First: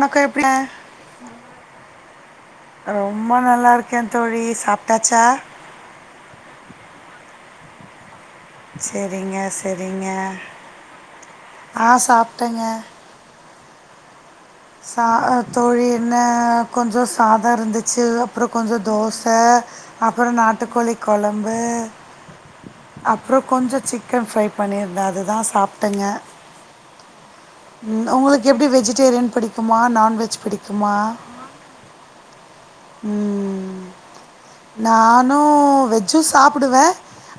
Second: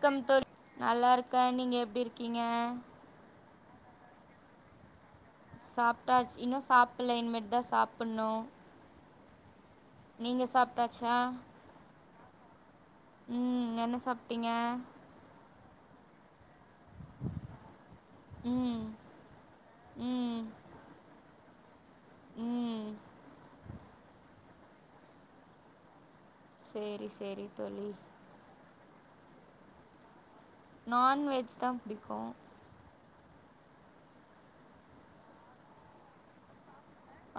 க்கம் எப்படி தோழி நல்லா இருக்கே நீங்க எப்படி இருக்கீங்க ரொம்ப நல்லாருக்கே தோழி சாப்ட்டாச்சா சாப்ட்டாச் இன்னு சாப்ல இன்னுமேட்டிதா சாப்புணு செரிங்க செரிங்க சாப்பிட்டாச்சா ஆ சாப்ட்டேங்க ம் என்ன சாப்ட்டிங்க த ஆ தோழி என்ன கொஞ்சோ சாத இருந்துச்சு அப்றோ கொஞ்சோ ம் தோச அப்பறோ ம் நாட்டுக்கோழி கொழம்பு ம் அப்றோ கொஞ்ச சிக்கன் ஃப்ரை பண்ணிருந்தே அது தா சாப்ட்டேங்க சேரி சேரி ம் உங்களுக்கு எப்டி வெஜிடேரியன் பிடிக்குமா நான்வெஜ் பிடி நான்வெஜ் தா புடிக்கும் உ நானு வெஜ்ஜு சாப்பிடுவே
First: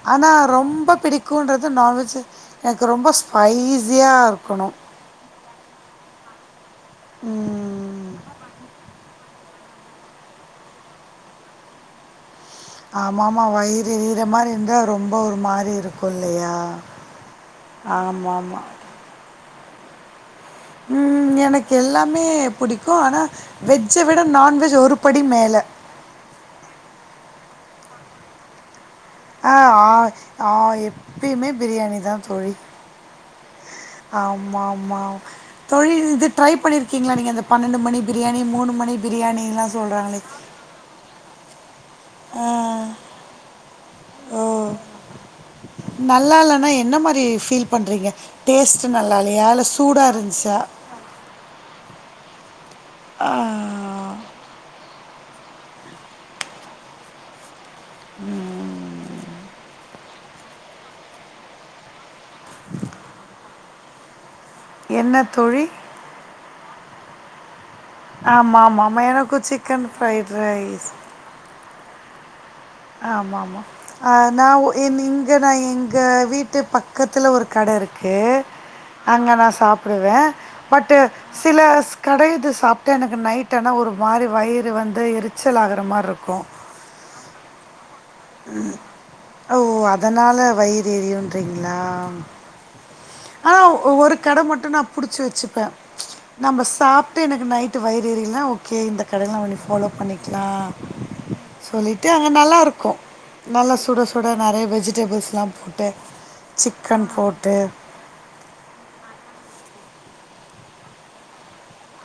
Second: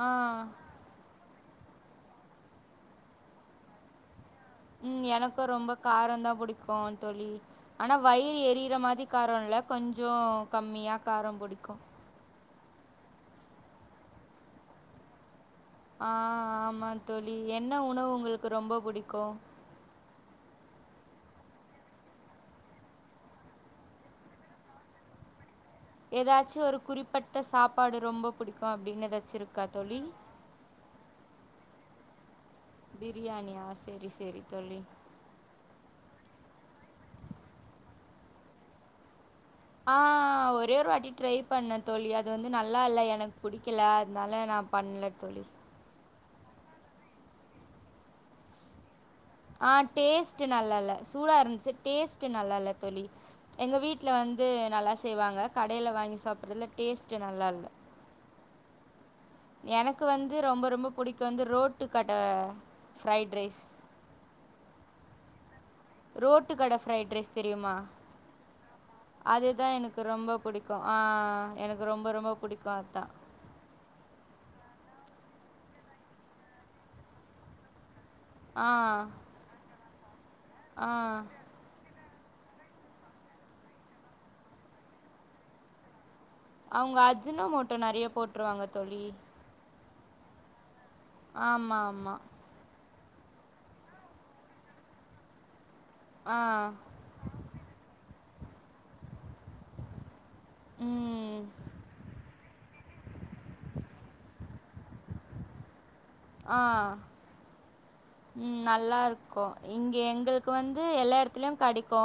ஆ ஆனா ரொம்ப பிடிக் குன்றது நான்வெஜ் எனக்கு ரொம்ப ஸ்பைஸியா இருக்கணு ம் எனக்கும் ரொம்ப காரோதா புடிக்கும் தோழி ஆனா ம். வயிறு எரியிற மாரி காரோல்ல கொஞ்சோ கம்மியா காரோ புடிக்கும் ஆமாமா வயிறு எரியுற மாரி இருந்தா ரொம்ப ஒரு மாரி ஆ இருக்கும் இல்லையா? ஆமா தோழி என்ன உணவு உங்களுக்கு ஆமாமா. ரொம்ப புடிக்கும் ம் எனக்கு எல்லாமே புடிக்கும் ஆனா வெஜ்ஜ விட நான்வெஜு ஒரு படி மேல ஏதாச்சு ஒரு குறிப்பட்ட சாப்பாடு ரொம்ப புடிக்கும் அப்படின்னு எதாச்- ஆ ஆ ஆ எப்பயுமே பிரியாணி தா தோழி பிரியாணியா சேரி சேரி தோழி ஆ தோழி இது ட்ரை பண்ணியிருக்கீங்களா நீங்க அந்த பன்னெண்டு மணி பிரியாணி மூணு மணி பிரியாணிலா ஆ ஒரே ஒரு வாட்டி ட்ரை- பண்ண தோழி அது அ வந்து நல்லா இல்ல எனக் புடிக்கல அத்னால நா பண்ல தோழி நல்லா இல்லனா என்ன மாரி ஃபீல் பண்றீங்க டேஸ்ட் நல்லாலயா ஆ டேஸ்ட் நல்லால சூடா இருந்துச்சு டேஸ்ட் நல்லால தோழி ஆ எங்க வீட்- வீட்டுல வந்து நல்லா செய்வாங்க கடையில வாங்கி சாப்பிட்றதுல டேஸ்ட்டு நல்லால ம் எனக்கு வந்து ரொம்ப ரொம்ப புடிக்கும் வந்து ரோட்டு கட ஃப்ரைட் ரைஸ் என்ன தோழி ரோட்டு கட ஃப்ரைட் ரைஸ் தெரியுமா ஆமாமாமா. எனக்கும் அதுதா சிக்கன் எனக்கு ஃப்ரைட் ரொம்ப புடிக்கு ரைஸ். ஆ எனக்கு ரொம்ப ரொம்ப புடிக் ஆமா ஆமா ஆனா ஒ என் இங்குன எங்க வீட்டு பக்கத்துல ஒரு கட இருக் கு ஆ அங்க நா சாப்புடுவே ஆ பட்டு சில ஸ் கடையிது சாப்ட்டு எனக்கு நைட் ஆனா ஒரு மாரி வயிறு வந்து எரிச்சல் ஆகுறமாயிருக்கு அவங்க அஜுனமோட்டோ நெறைய போட்- ம் ஓ அதனால வயிறு எரியுன்றீங்ளா ஆமாம் ஆமாம் ஆனா ஒரு கட மட்டு நா புடிச்சு வெச்சுப்பே ஆ நம்ப சாப்பிட்டு எனக்கு நைட் ட்டு வயிறு எறியலனா ஓகே இந்த கடையில இனி நம்ம ஃபாலோ பண்ணிக்கலா ம் சொல்லிட்டு அங்க நல்லா இருக்கு நல்லா சுட சுட நெறைய வெஜிடபிள்ஸ்லா போட்டு ஆ சிக்கன் போட்டு ம் நல்லா இருக்கு இங்க எங்களுக்கு வந்து எல்லா எடத்துலயு கெடைக்கு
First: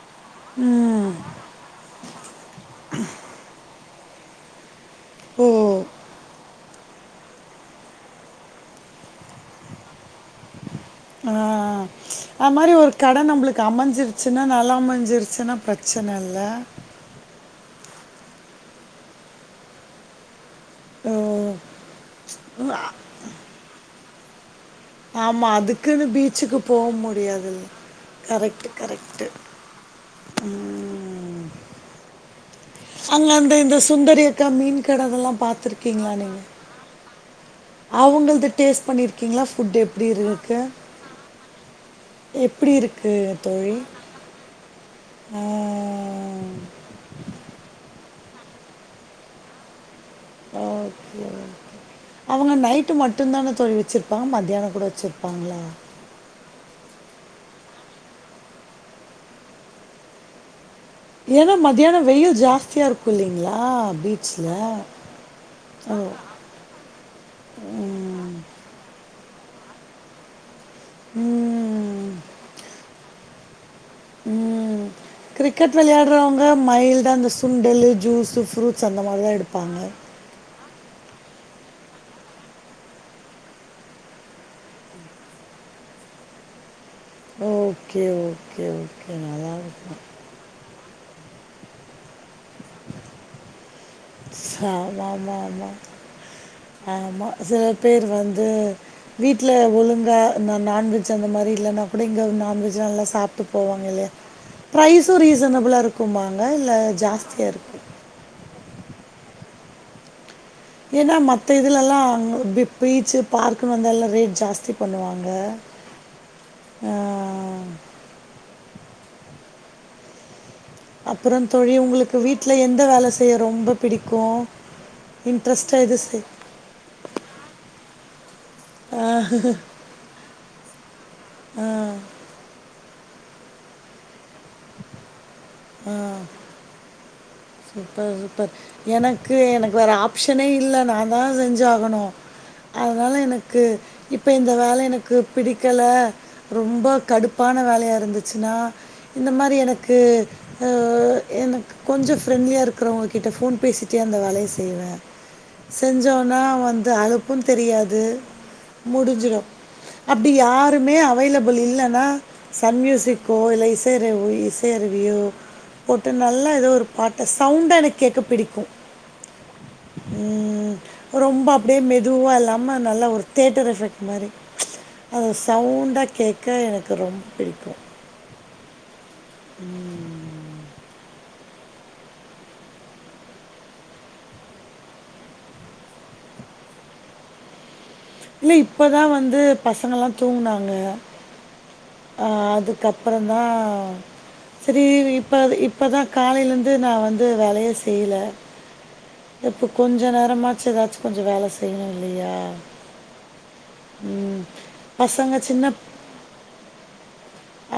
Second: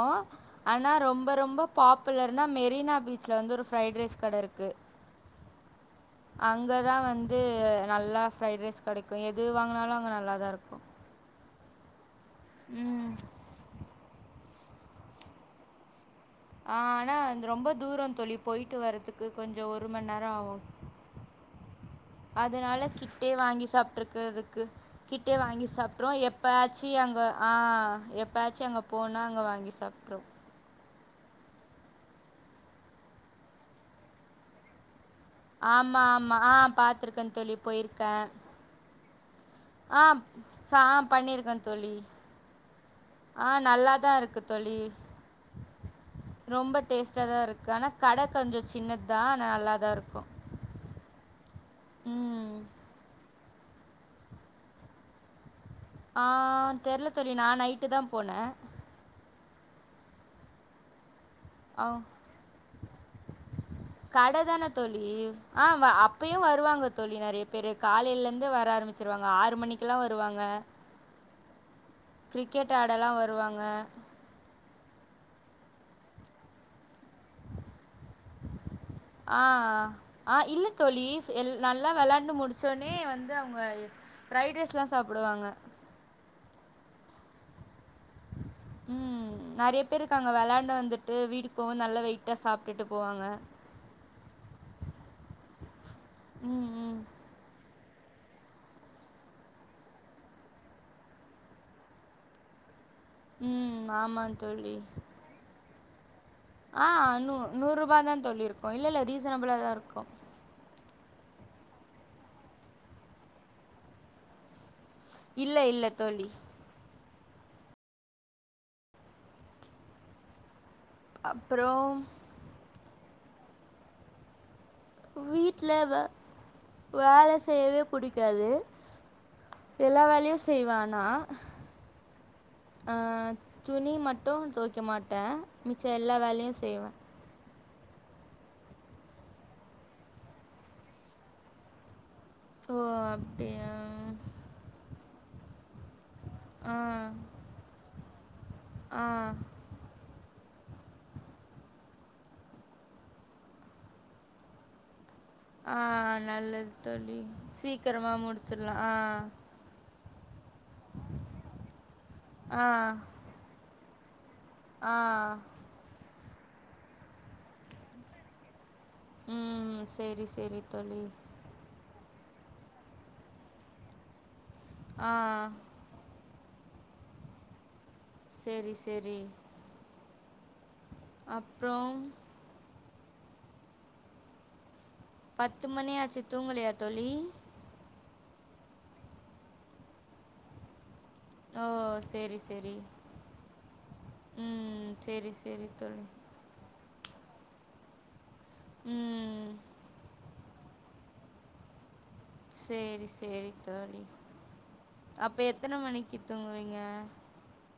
ஆனா ம் ரொம்ப ரொம்ப பாப்புலர்னா மெரினா பீச்ல வந்து ஒரு ஃப்ரைைட் ரைஸ் கட இருக்கு ஓ அங் அங்கதா வந்து நல்லா ஃப்ரைட் ரைஸ் கெடைக்கு எது வாங்கினாலு அங்க நல்லா தா இருக்கு ஆ அது மாரி ஒரு கட நம்மளுக்கு அமஞ்சிருச்சுனா நல்லா அமஞ்சிருச்சுனா பிரச்சன இல்ல ஆனா அந்த ரொம்ப தூரோ தோழி போயிட்டு வர்றதுக்கு கொஞ்சோ ஒரு மண்நேரோ ஆகு ஓ அதனால கிட்டே வாங்கி சாப்ட்ருக்குதுக்கு கிட்டே ஆமா வாங்கி அதுக்குன்னு சாப்பிட்றோ பீச்சுக்கு போ எப்பயாச்சி அங்க ஆ முடியாதுல்ல எப்பயாச்சு அங்க போனா அங்க வாங்கி சாப்பிட்றோ ம் அங்க அந்த இந்த சுந்தரி அக்கா மீன் கட அதெல்லா ஆமா ஆமா ஆ பாத்திருக்கேன்னு தோழி போயிருக்கே அவங்களது டேஸ்ட் பண்ணிரு ஆ சா பண்ணிருக்கே தோழி எப்படி இருக்கு ஆ தோழி நல்லாதா இருக்கு தொழி ரொம்ப டேஸ்ட்டா தா இருக்கு ஆனா கட கொஞ்சோ சின்னதா ஆனா நல்லாதா இருக்கு ஓகே அவங்க ம் நைட்டு மட்டுதான தோழி வெச்சுருப்பா மத்யானோ கூட வெச்சுருப்பாங்ளா ஆ தெர்ல தோழி நா நைட்டு தா போனே ஏன்னா மத்தியானோ அவ் வெயில் ஜாஸ்தியா இருக்கு இல்லிங்களா கடை பீச்சில தானே தோழி ஆ அப்பயு வருவாங்க தோழி நெறைய பேரு காலையில கே வர ஆரம்பிச்சிருவாங்க ஆறு மணிக்கில்லா வருவாங்க ம் கிரிக்கெட் ஆடலா வருவாங்க ம் கிரிக்கெட் வெளாட்றவங்க மைல்டா இந்த சுண்டலு ஜூஸு ஃப்ரூட்ஸ் அந்த மாரி தா ஆ எடுப்பாங்க ஆ இல்ல தோழி எல் நல்லா வெளாண்டு முடிச்சோனே வந்து அவங்க ஃப்ரைட் ரைஸ்லா சாப்புடுவாங்க ஓகே ஓ ம் நெறைய பேர் இருக்காங்க வெளாண்டு வந்துட்டு வீட்டுக்கு போவ நல்லா வெயிட்டா சாப்பிட்டுட்டு போவாங்க ம் [unintelligible] ம் ஆமா சில பேர் வந்து வீட்ல ஒழுங்கா இந்த நான்வெஜ் அந்த மாரி இல்லன்னா கூட இங்க நான்வெஜ் நல்லா சாப்- ட்டு ம் போவாங்க இல்லயா ஆமாம் தோழி பிரைசு ரீசனபிளா இருக்குமாங்க இல்ல ஜாஸ்தியா இருக் [unintelligible] தா தோழி இருக்கு இல்ல இல்ல ரீசனபிளா தா இருக்கு ஏன்னா மத்த இதுலெல்லா ஒ பீ பீச்சு பார்க்குன்னு வந்துல்லா ரேட் ஜாஸ்தி பண்ணுவாங்க இல்லை இல்லை தோழி ம் அப்பறோ தோழி அப்புறம் உங்களுக்கு வீட்டுல எந்த வேல செய்ய ரொம்ப பிடிக்கு வீட்ல வ-வேல செய்யவே புடிக்காது ஆ. எல்லா வேலையு செய்வே ஆனா ஆ, ஆ துணி மட்டு தொவைக்க மாட்டே மிச்ச எல்லா வேலையு செய்வே சூப்பர் சூப்பர் எனக்கு எனக்கு வேற ஆப்ஷனே இல்ல நா தா செஞ்சு ஆகனு ஓ அதனால எனக்கு அப்டியா இப்ப இந்த வேல எனக்கு பிடிக்கல ஆ ரொம்ப கடுப்பான வேலையா இருந்துச்சுன்னா ஆ இந்த மாறி எனக்கு ஒ எனக்கு கொஞ்ச ஃப்ரெண்ட்லியா இருக்கிறவங்ககிட்ட ஃபோன் பேசிட்டே அந்த வேலைய செய்வே ஆ செஞ்சோனா நல்லது வந்து தோழி அழுப்பு தெரியாது சீக்கிரமா முடிச்சிடலா ஆ முடிஞ்சிடு அப்டி யாருமே அவைலபுள் இல்லைனா ஆ சன் மியூசிக்கோ இல்ல இசையருவி இ ஆ சைருவியோ போட்டு நல்லா ஏதோ ஒரு பாட்ட சவுண்டா எனக்கு கேக்க பிடிக்கு ம் சேரி சேரி ம் தோழி ரொம்ப அப் டியே மெதுவா இல்லாம நல்லா ஒரு தியேட்டர் எஃபெக்ட் மாரி ஆ அத சவுண்டா கேக் க எனக்கு ரொம்ப பிடிக்கு சேரி செரி ம் அப்றோ பத்து மணியாச்சு தூங்கலையா தோழி இல்ல இப்பதா வந்து பசங்கல்லா தூங்னாங்க ஓ ஆ சரி, சரி. அதுக்கப்றோ தா செரி ம். சரி, இப்ப சரி இப்பதா தோழி. காலையிந் து நா வந்து வேலயே செய்யில ம். இப்ப கொஞ்ச நேரமாச்சு ஏதாச்சு கொஞ்சோ வேல செய்யிணு இல்லையா சேரி சேரி தோழி ம். பசங்க அப்ப சின்ன எத்தன மணிக்கு தூங்குவீங்க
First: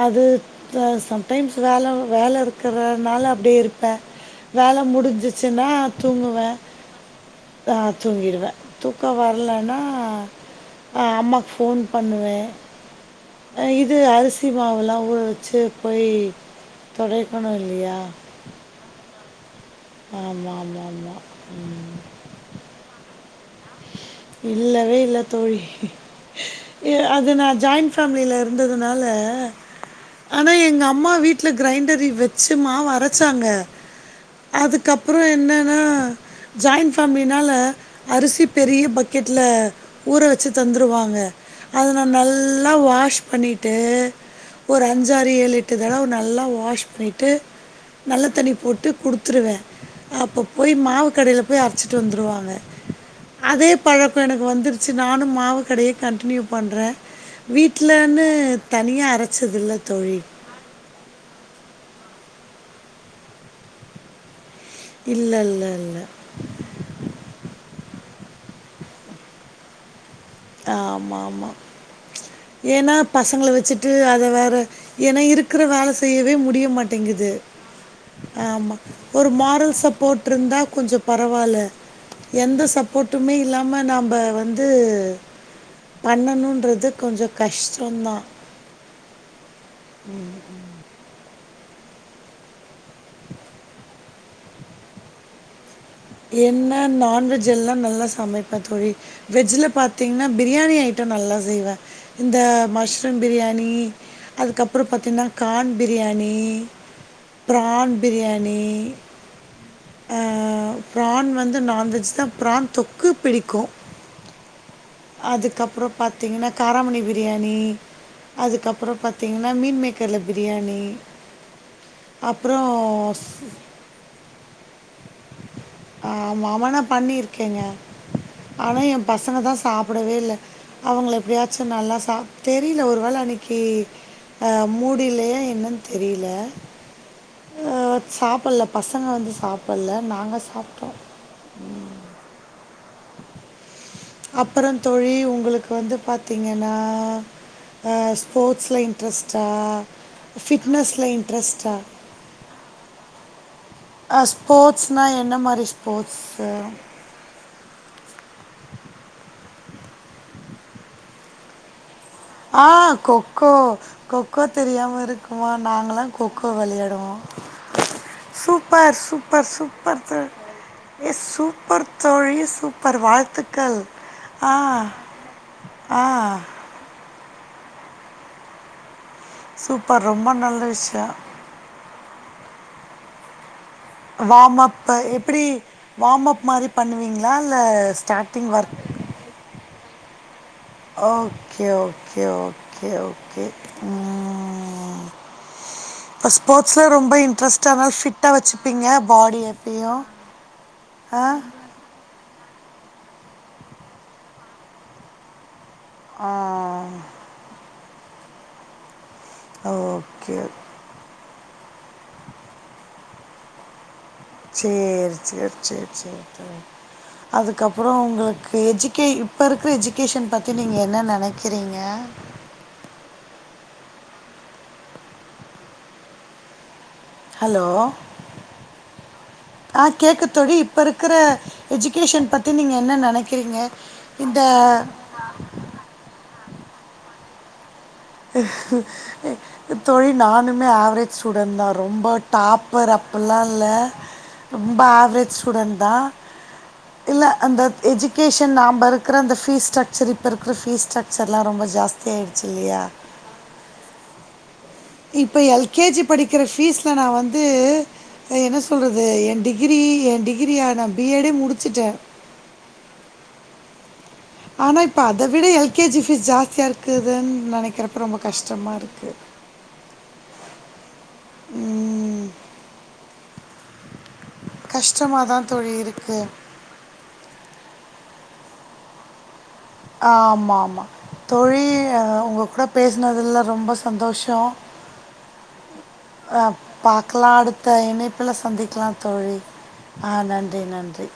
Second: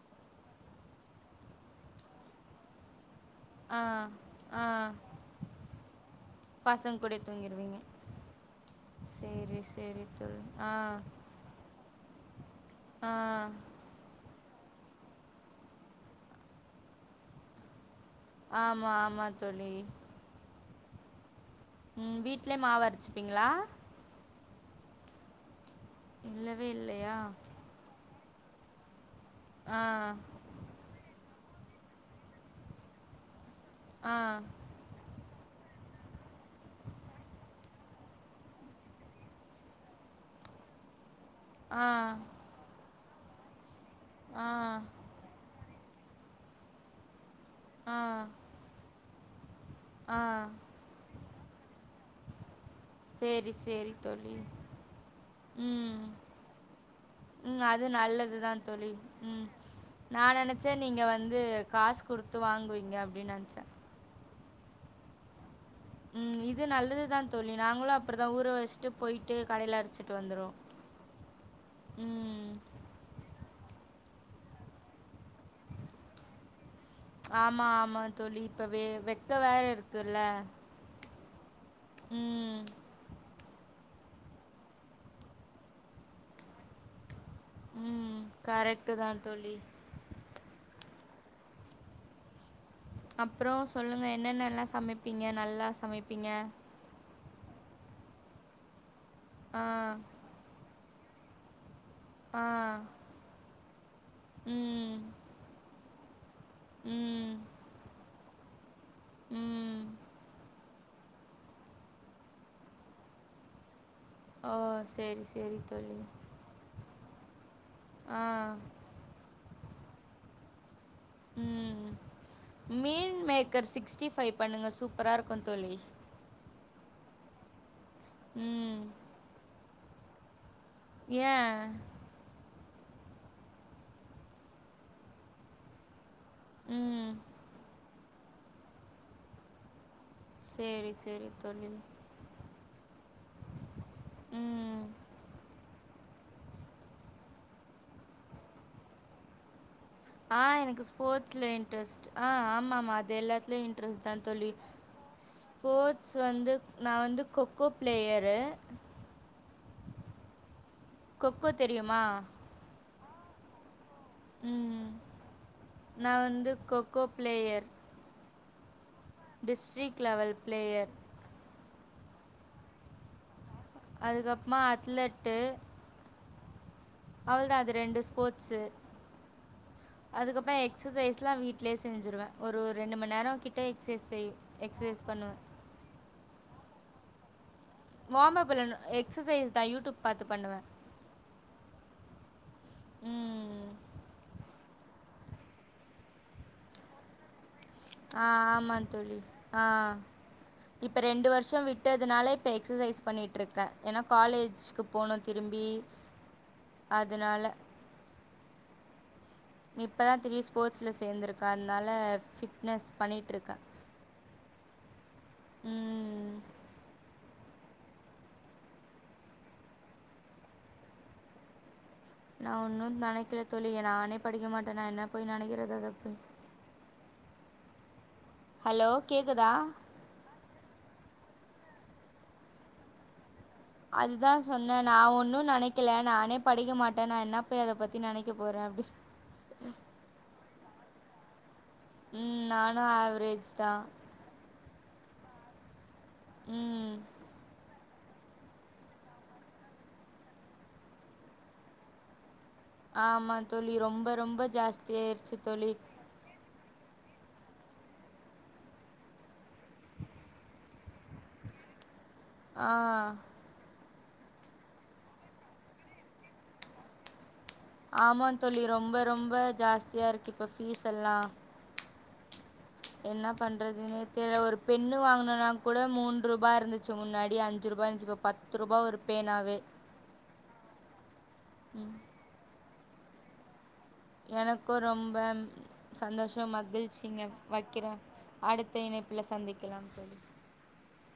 அது ச சம்டைம்ஸ் வேல வேல இருக்கறனால அப்டியே ஆ, இருப்பே ஆ. வேல முடிஞ்சிச்சுன்னா தூங்குவே பசங்க கூடயே ஆ தூங்கிருவீங்க. தூங்கிடுவே தூக்கோ சரி, வர்லன்னா சரி தோழி. ஆ, அ அம்மாக்கு ஃபோன் பண்ணுவே ஆ இது அரிசி மாவுல்லா ஊர வச்சு போய் தொடைக்கணு இல்லயா ஆமா ஆமா தோழி ஆமா ஆமா ஆமா ம் ம் வீட்லயே மாவு அரைச்சுப்பீங்களா இல்லவே இல்ல தோழி இல்லவே எ இல்லையா? அது நா ஜாண்ட் ஃபேமிலியில இருந்ததுனால ஆ ஆனா எங்க அம்மா வீட்ல கிரைண்டரி வெச்சு மாவு அரைச்சாங்க ஆ அதுக்கப்றோ என்னன்னா ஜாயின் ஃபேமிலினால அரிசி பெரிய பக் கெட்டுல ஊற வச்சு தந்துடுவாங்க அத ஆ, நா நல்லா வாஷ் பண்ணிட் டு ஆ, ஒரு அஞ்சாறு ஏழு எட்டு தடவ நல்லா வாஷ் பண்ணிட்டு ஆ, நல்ல தண்ணி போட்டு குடுத்துருவே ஆ. அப்ப போய் மாவு கடைல போய் அரைச்சிட்டு வந்துருவாங்க சேரி சேரி அப்ப எனக்கு வந்துருச்சி நானு மாவு கடையே கன்டினியூ பண்ற ம். அது வீட்லன்னு நல்லது தனியா அரச்சதில்ல தோழி நா நெனைச்சே நீங்க வந்து காசு குடுத்து வாங்குவீங்க அப்டின் நென்ச்ச இல்ல இல்ல இல்ல ம் இது நல்லது தா தோழி நாங்களு அப்டி தா ஊர வச்சுட்டு போய்ட்டு கடையில அரச்சிட்டு வந்துருவோ ஆமாமா ஏனா பசங்கள வச்சிட்டு அத வேற ஏனா இருக் க்குற வேல செய்யவே முடிய மாட்டேங்கிது ஆமா, ஆமா தோழி. இப்ப ஆமா வெ ஒரு வெக்க வேற மாரல் இருக்குல்ல. சப்போட்ருந்தா கொஞ்சோ பரவால்ல ம். எந்த சப்போட்டுமே இல்லாம நம்ப வந்து பண்ணனுன்றது கொஞ்ச கஷ்டோதா கரெக்டு தா தோழி ம் ம் அப்றோ சொல்லுங்க என்னென்னல்லா சமைப்பீங்க நல்லா சமைப்பீங்க? என்ன நான்வெஜ் எல்லா நல்லா சமைப்ப தோழி ஆ, வெஜ்ல பாத்தீங்கனா பிரியாணியை ட்ட நல்லா செய்வே இந்த ஆ. மஷ்ரூம் பிரியாணி அதுக்கப்றோ ம். பாத்தீனா கான் பிரியாணி ம். ப்ரான் பிரியாணி ம் ஆ ப்ரான் வந்து நான்வெஜ் தா ப்ரான் தொக்கு பிடிக்கு ஆ சேர் அதுகப்றோ பாத்தீங்கனா காராமணி பிரியாணி ஆ. அதுக்கப்றோ பாத்தீங்கனா மீன் மேக்கர்ல பிரியாணி ம் அப்புறம் meals maker sixty five பண்ணுங்க சூப்பரா இருக்கு தோழி ஆமா ஆமானா பண்ணிருக்கேங்க ம். ஆனா எ பசங்க தா சாப்டவே இல்ல அவங்கள எப்டியாச்சு ஏன்? நல்லா சாப் தெரியில ஒரு வேள அன்னைக்கி அ மூடு இல்லையா என்னன் தெரியில ம். அ சாப்பல்ல பசங்க வந்து சாப் பல்ல நாங்க சாப்ட்டோ சரி, சரி தோழி. ம் அப்றோ ம். தோழி உங்களுக்கு வந்து பாத்தீங்கனா அ ஸ்போட்ஸ்ல இன்ட்ரஸ்ட்டா ஆ எனக்கு ஸ்போட்ஸ்ல இன்ட்ரஸ்ட் ஆ ஆமாமா அது எல்லாத்துலயு இன் டிரஸ் தா அ தோழி ஸ்போர்ட்ஸ்னா என்ன மாரி ஸ்போட்ஸ் ஸ்போர்ட்ஸு? வந்து நா வந்து கொ கோ பிளேயரு கொக்கோ தெரியுமா ஆ கொக்கோ கொக்கோ ம். தெரியாம இருக்குமா நாங்கல்லா நான் கொக்கோ வந்து கொக்கோ வெளையாடுவோ player. Super super super district தோ லெவல் பிளேயர். ஏ சூப் ப்பர் தோழி சூப்பர் வாழ்த்துக்கள் ஆ அதுக்கப்புறமா அத்லெட்டு. ஆ அவள்தா அது ரெண்டு ஸ்போட்ஸு சூப்பர் ரொம்ப அதுக்கப்றோ நல்ல எக்ஸர் விஷயம் சைஸ்லா வீட் டேலே செஞ்சிருவே ஒரு ஒரு ரெண்டு மண் நேரோ கிட்ட எக்சைஸ் செய் எக்சைஸ் பண்ணுவே வாம் அப் மாரி பண்ணுவீங்ளா இல்ல வாம்அப் இல்ல ந எக்ஸசைஸ் தா யூடூப் பாத்து பண்ணுவே ஓகே ஓகே ஓகே ஓகே ம் ம் அ ஸ்போட்ஸ்ல ரொம்ப இன்ட்ரஸ் ஆ ஆமா தோழி ஆ எப்பயும் இப்ப ரெண்டு வருஷ விட் டதுனால இப்ப எக்ஸசைஸ் பண்ணிட்ருக்கே ஏனா காலேஜ்க்கு போனு திரும்பி ஆ னால இப்பதா ஓகே த்ரி ஸ்போர்ட்ஸ்ல சேந்துருக்க அதனால ஃபிட்னஸ் பண்ணிட்டு இருக்கே சேரி சேரி சேர் சேர் ம் சேர் அதுக்கப்றோ உங்களுக்கு எஜிகே இப்ப இருக்கிற எஜிகேஷன் பத்தி நீங்க என்ன நெனக்கிறீங்க நா ஒன்னு நெனைக்கல தோழி நானே படிக்க மாட்டே நா என்ன போய் நெனைக்கிறது அத போய் ஹலோ ஹலோ கேக்குதா ஆ கேக்குத்தோழி இப்ப இருக்கிற எஜுகேஷன் பத்தி நீங்க என்ன நெனைக்கிறீங்க அதுதா சொன்னே நா ஒன்னு நெனைக்கல நானே படிக்க மாட்டே நா என்ன போய் அத பத்தி நெனைக்க போறே அப்டி தோழி நானுமே ஏவேரேஜ் ஸ்டூடெண்ட் தா ரொம்போ ம் நானு டாப்பர் அப்ல்லா ஆவரேஜ் இல்ல தா ரொம்ப ஏவேரேஜ் ஸ்டூடென் தா ம் இல்ல அந்த எஜுகேஷன் நாம்ப இருக்குற அந்த ஃபீஸ் ஸ்ட்ரக்சர் இப்ப இருக்குற ஃபிஸ் ஸ்டரக்சர்லா ரொம்போ ஜாஸ்தி ஆயிடுச்சி இல்லியா ஆமா தோழி ரொம்ப ரொம்ப ஜாஸ்தி இப்ப எல் கே ஜி படிக்கிற ஃபீஸ்ல நா வந்து என்ன சொல்றது எ டிகிரி எ டிகிரியா நா பி எட் டே முடிச்சிட்டே ஆ ஆனா இப்ப அத விட எல் கே ஜி பீஸ் ஜாஸ்தியா இருக்குதுன் நெனைக் ஆமாங் தோழி ரொம்ப ரொம்ப ஜாஸ்தியா இருக்கு இப்ப ஃபீஸ் எல்லா ம் என்ன பண்றதுன்னே தெரில ஒரு பென்னு கஷ்டமாக தான் வாங்கனுன்னா தோழி கூட இருக்குது மூண்ருபா இருந் ச்சு முன்னாடி அஞ்சுருபா இருந்துச்சு இப்ப பத்துருபா ஒரு பேனாவே ஆமாமா தோழி உங்க கூடப் பேசினதுல ரொம்ப சந்தோஷ எனக்கும் ரொம்ப அ சந்தோஷம் மகிழ்ச்சிங்க பாக்கலா அடுத்த வைக்கிறேன் இணை ப்பில அடுத்த சந்திக்கலா இணைப்பில் தோழி சந்திக்கலாம் ஆ தோழி நன்றி நன்றி